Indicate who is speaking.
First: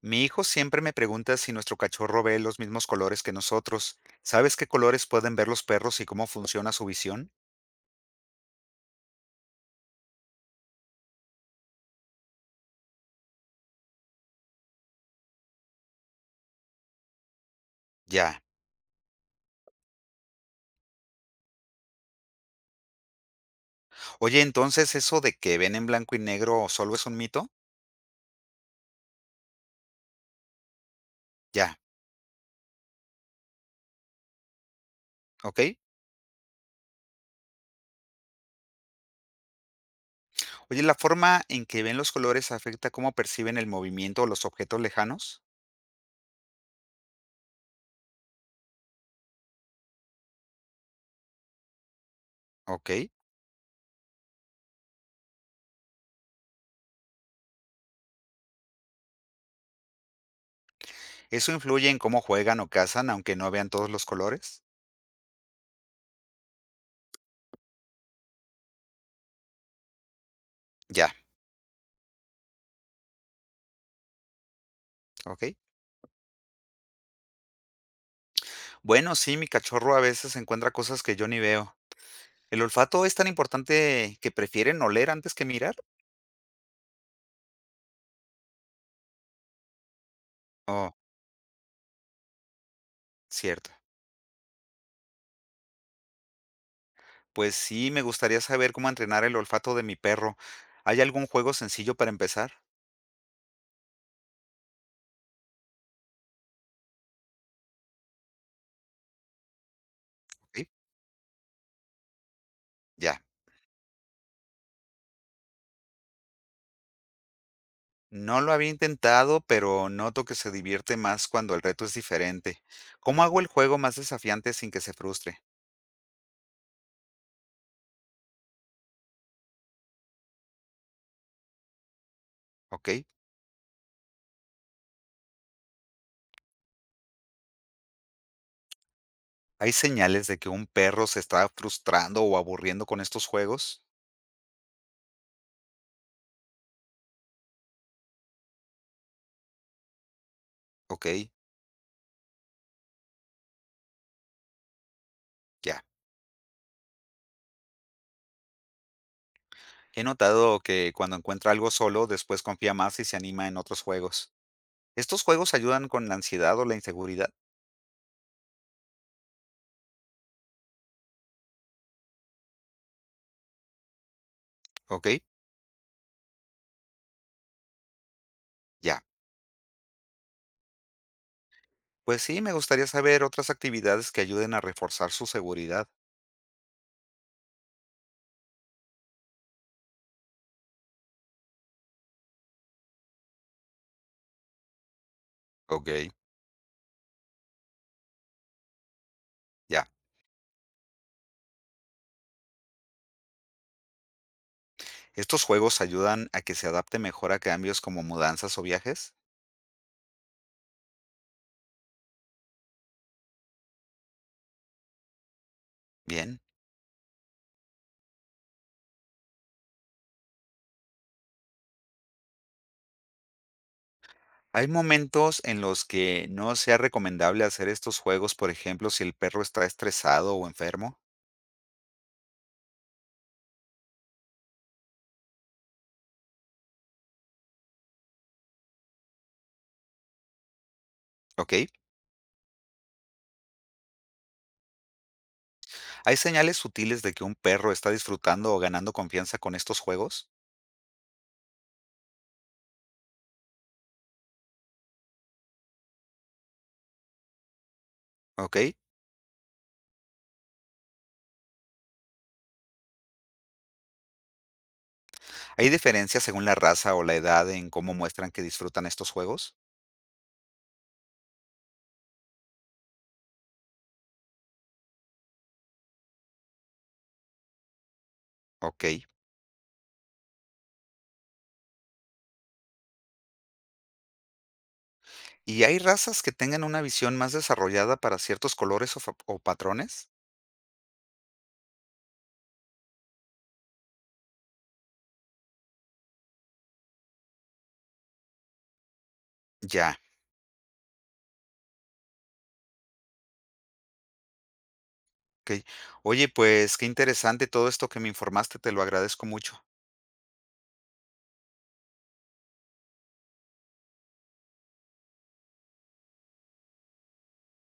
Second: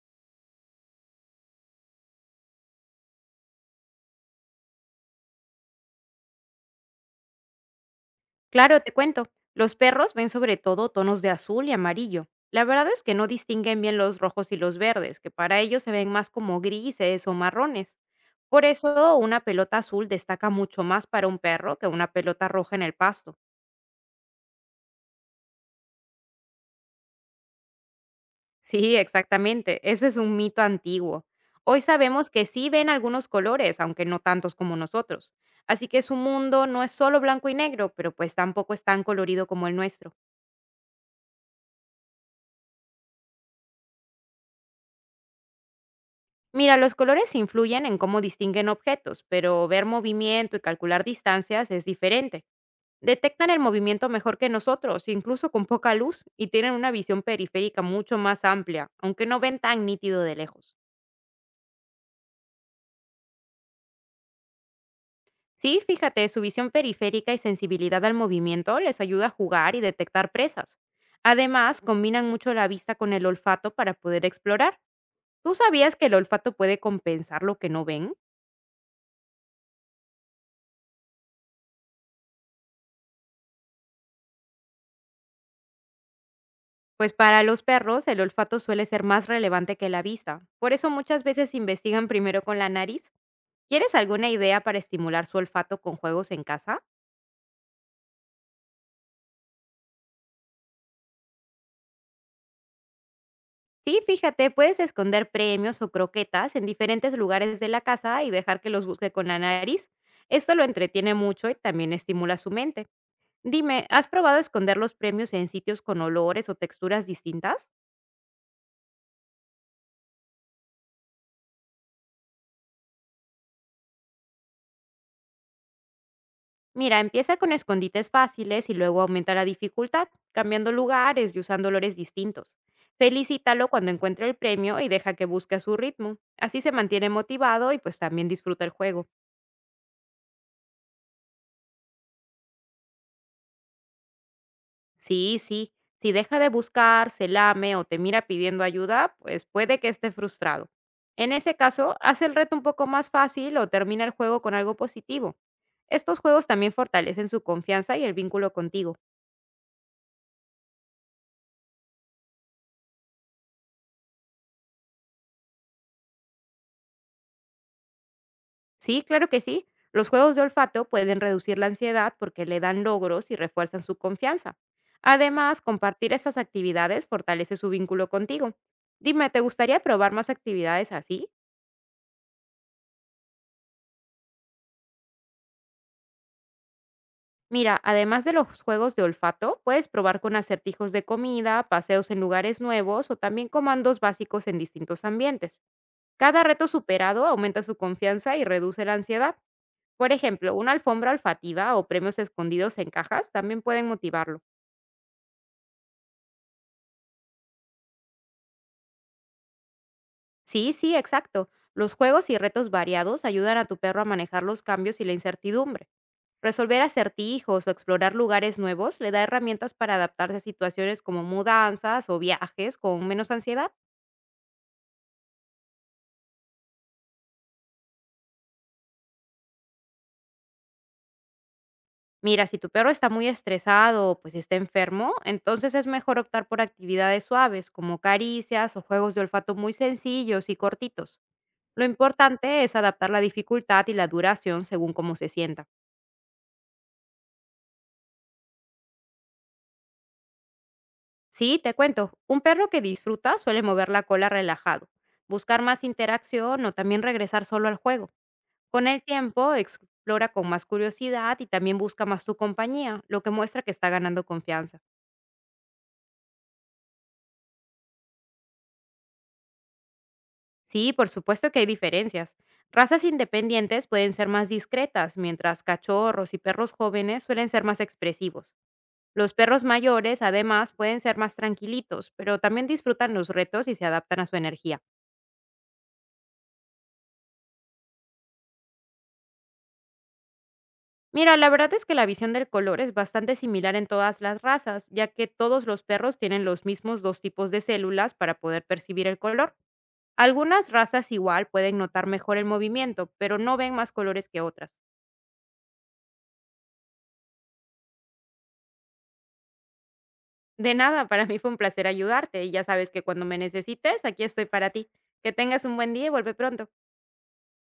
Speaker 1: Mi hijo siempre me pregunta si nuestro cachorro ve los mismos colores que nosotros. ¿Sabes qué colores pueden ver los perros y cómo funciona su visión?
Speaker 2: Claro, te cuento. Los perros ven sobre todo tonos de azul y amarillo. La verdad es que no distinguen bien los rojos y los verdes, que para ellos se ven más como grises o marrones.
Speaker 1: Ya.
Speaker 2: Por eso una pelota azul destaca mucho más para un perro que una pelota roja en el pasto.
Speaker 1: Oye, ¿entonces eso de que ven en blanco y negro solo es un mito?
Speaker 2: Sí, exactamente. Eso es un mito antiguo.
Speaker 1: Ya.
Speaker 2: Hoy sabemos que sí ven algunos colores, aunque no tantos como nosotros.
Speaker 1: ¿Ok?
Speaker 2: Así que su mundo no es solo blanco y negro, pero pues tampoco es tan colorido como el nuestro.
Speaker 1: Oye, ¿la forma en que ven los colores afecta cómo perciben el movimiento o los objetos lejanos?
Speaker 2: Mira, los colores influyen en cómo distinguen objetos, pero ver movimiento y calcular distancias es diferente.
Speaker 1: Ok.
Speaker 2: Detectan el movimiento mejor que nosotros, incluso con poca luz, y tienen una visión periférica mucho más amplia, aunque no ven tan nítido de lejos.
Speaker 1: ¿Eso influye en cómo juegan o cazan aunque no vean todos los colores?
Speaker 2: Sí, fíjate, su visión periférica y sensibilidad al movimiento les ayuda a jugar y detectar presas.
Speaker 1: Ya.
Speaker 2: Además, combinan mucho la vista con el olfato para poder explorar.
Speaker 1: ¿Ok?
Speaker 2: ¿Tú sabías que el olfato puede compensar lo que no ven?
Speaker 1: Bueno, sí, mi cachorro a veces encuentra cosas que yo ni veo. ¿El olfato es tan importante que prefieren oler antes que mirar?
Speaker 2: Pues para los perros el olfato suele ser más relevante que la vista. Por eso
Speaker 1: Oh,
Speaker 2: muchas veces investigan primero con la nariz.
Speaker 1: cierto.
Speaker 2: ¿Quieres alguna idea para estimular su olfato con juegos en casa?
Speaker 1: Pues sí, me gustaría saber cómo entrenar el olfato de mi perro. ¿Hay algún juego sencillo para empezar?
Speaker 2: Sí, fíjate, puedes esconder premios o croquetas en diferentes lugares de la casa y dejar que los busque con la nariz. Esto lo
Speaker 1: Sí,
Speaker 2: entretiene mucho y también estimula su mente.
Speaker 1: ya.
Speaker 2: Dime, ¿has probado esconder los premios en sitios con olores o texturas distintas?
Speaker 1: No lo había intentado, pero noto que se divierte más cuando el reto es diferente. ¿Cómo hago el juego más desafiante sin que se frustre?
Speaker 2: Mira, empieza con escondites fáciles y luego aumenta la dificultad, cambiando lugares y usando olores distintos.
Speaker 1: ¿Ok?
Speaker 2: Felicítalo cuando encuentre el premio y deja que busque a su ritmo. Así se mantiene motivado y pues también disfruta el juego.
Speaker 1: ¿Hay señales de que un perro se está frustrando o aburriendo con estos juegos?
Speaker 2: Sí, sí, si deja de buscar, se lame o te mira pidiendo ayuda, pues puede que esté frustrado.
Speaker 1: Ok,
Speaker 2: En ese caso, hace el reto un poco más fácil o termina el juego con algo positivo.
Speaker 1: ya.
Speaker 2: Estos juegos también fortalecen su confianza y el vínculo contigo.
Speaker 1: He notado que cuando encuentra algo solo, después confía más y se anima en otros juegos. ¿Estos juegos ayudan con la ansiedad o la inseguridad?
Speaker 2: Sí, claro que sí. Los juegos de olfato pueden reducir la ansiedad porque le dan logros y refuerzan su confianza.
Speaker 1: Ok,
Speaker 2: Además, compartir estas actividades fortalece su vínculo contigo.
Speaker 1: ya.
Speaker 2: Dime, ¿te gustaría probar más actividades así?
Speaker 1: Pues sí, me gustaría saber otras actividades que ayuden a reforzar su seguridad.
Speaker 2: Mira, además de los juegos de olfato, puedes probar con acertijos de comida, paseos en lugares nuevos o también comandos básicos en distintos ambientes.
Speaker 1: Ok.
Speaker 2: Cada reto superado aumenta su confianza y reduce la ansiedad.
Speaker 1: Ya.
Speaker 2: Por ejemplo, una alfombra olfativa o premios escondidos en cajas también pueden motivarlo.
Speaker 1: ¿Estos juegos ayudan a que se adapte mejor a cambios como mudanzas o viajes?
Speaker 2: Sí, sí, exacto. Los juegos y retos variados ayudan a tu perro a manejar los cambios y la incertidumbre.
Speaker 1: Bien.
Speaker 2: Resolver acertijos o explorar lugares nuevos le da herramientas para adaptarse a situaciones como mudanzas o viajes con menos ansiedad.
Speaker 1: ¿Hay momentos en los que no sea recomendable hacer estos juegos, por ejemplo, si el perro está estresado o enfermo?
Speaker 2: Mira, si tu perro está muy estresado o pues está enfermo, entonces es mejor optar por actividades suaves como caricias o juegos de olfato muy sencillos y cortitos.
Speaker 1: ¿Ok?
Speaker 2: Lo importante es adaptar la dificultad y la duración según cómo se sienta.
Speaker 1: ¿Hay señales sutiles de que un perro está disfrutando o ganando confianza con estos juegos?
Speaker 2: Sí, te cuento. Un perro que disfruta suele mover la cola relajado, buscar más interacción o también regresar solo al juego.
Speaker 1: ¿Ok?
Speaker 2: Con el tiempo, explora con más curiosidad y también busca más tu compañía, lo que muestra que está ganando confianza.
Speaker 1: ¿Hay diferencias según la raza o la edad en cómo muestran que disfrutan estos juegos?
Speaker 2: Sí, por supuesto que hay diferencias. Razas independientes pueden ser más discretas, mientras cachorros y perros jóvenes suelen ser más expresivos.
Speaker 1: ¿Ok?
Speaker 2: Los perros mayores, además, pueden ser más tranquilitos, pero también disfrutan los retos y se adaptan a su energía.
Speaker 1: ¿Y hay razas que tengan una visión más desarrollada para ciertos colores o, o patrones?
Speaker 2: Mira, la verdad es que la visión del color es bastante similar en todas las razas, ya que todos los perros tienen los mismos 2 tipos de células para poder percibir el color.
Speaker 1: Ya,
Speaker 2: Algunas razas igual pueden notar mejor el movimiento, pero no ven más colores que otras.
Speaker 1: ok. Oye, pues qué interesante todo esto que me informaste, te lo agradezco mucho.
Speaker 2: De nada, para mí fue un placer ayudarte y ya sabes que cuando me necesites, aquí estoy para ti. Que tengas un buen día y vuelve pronto.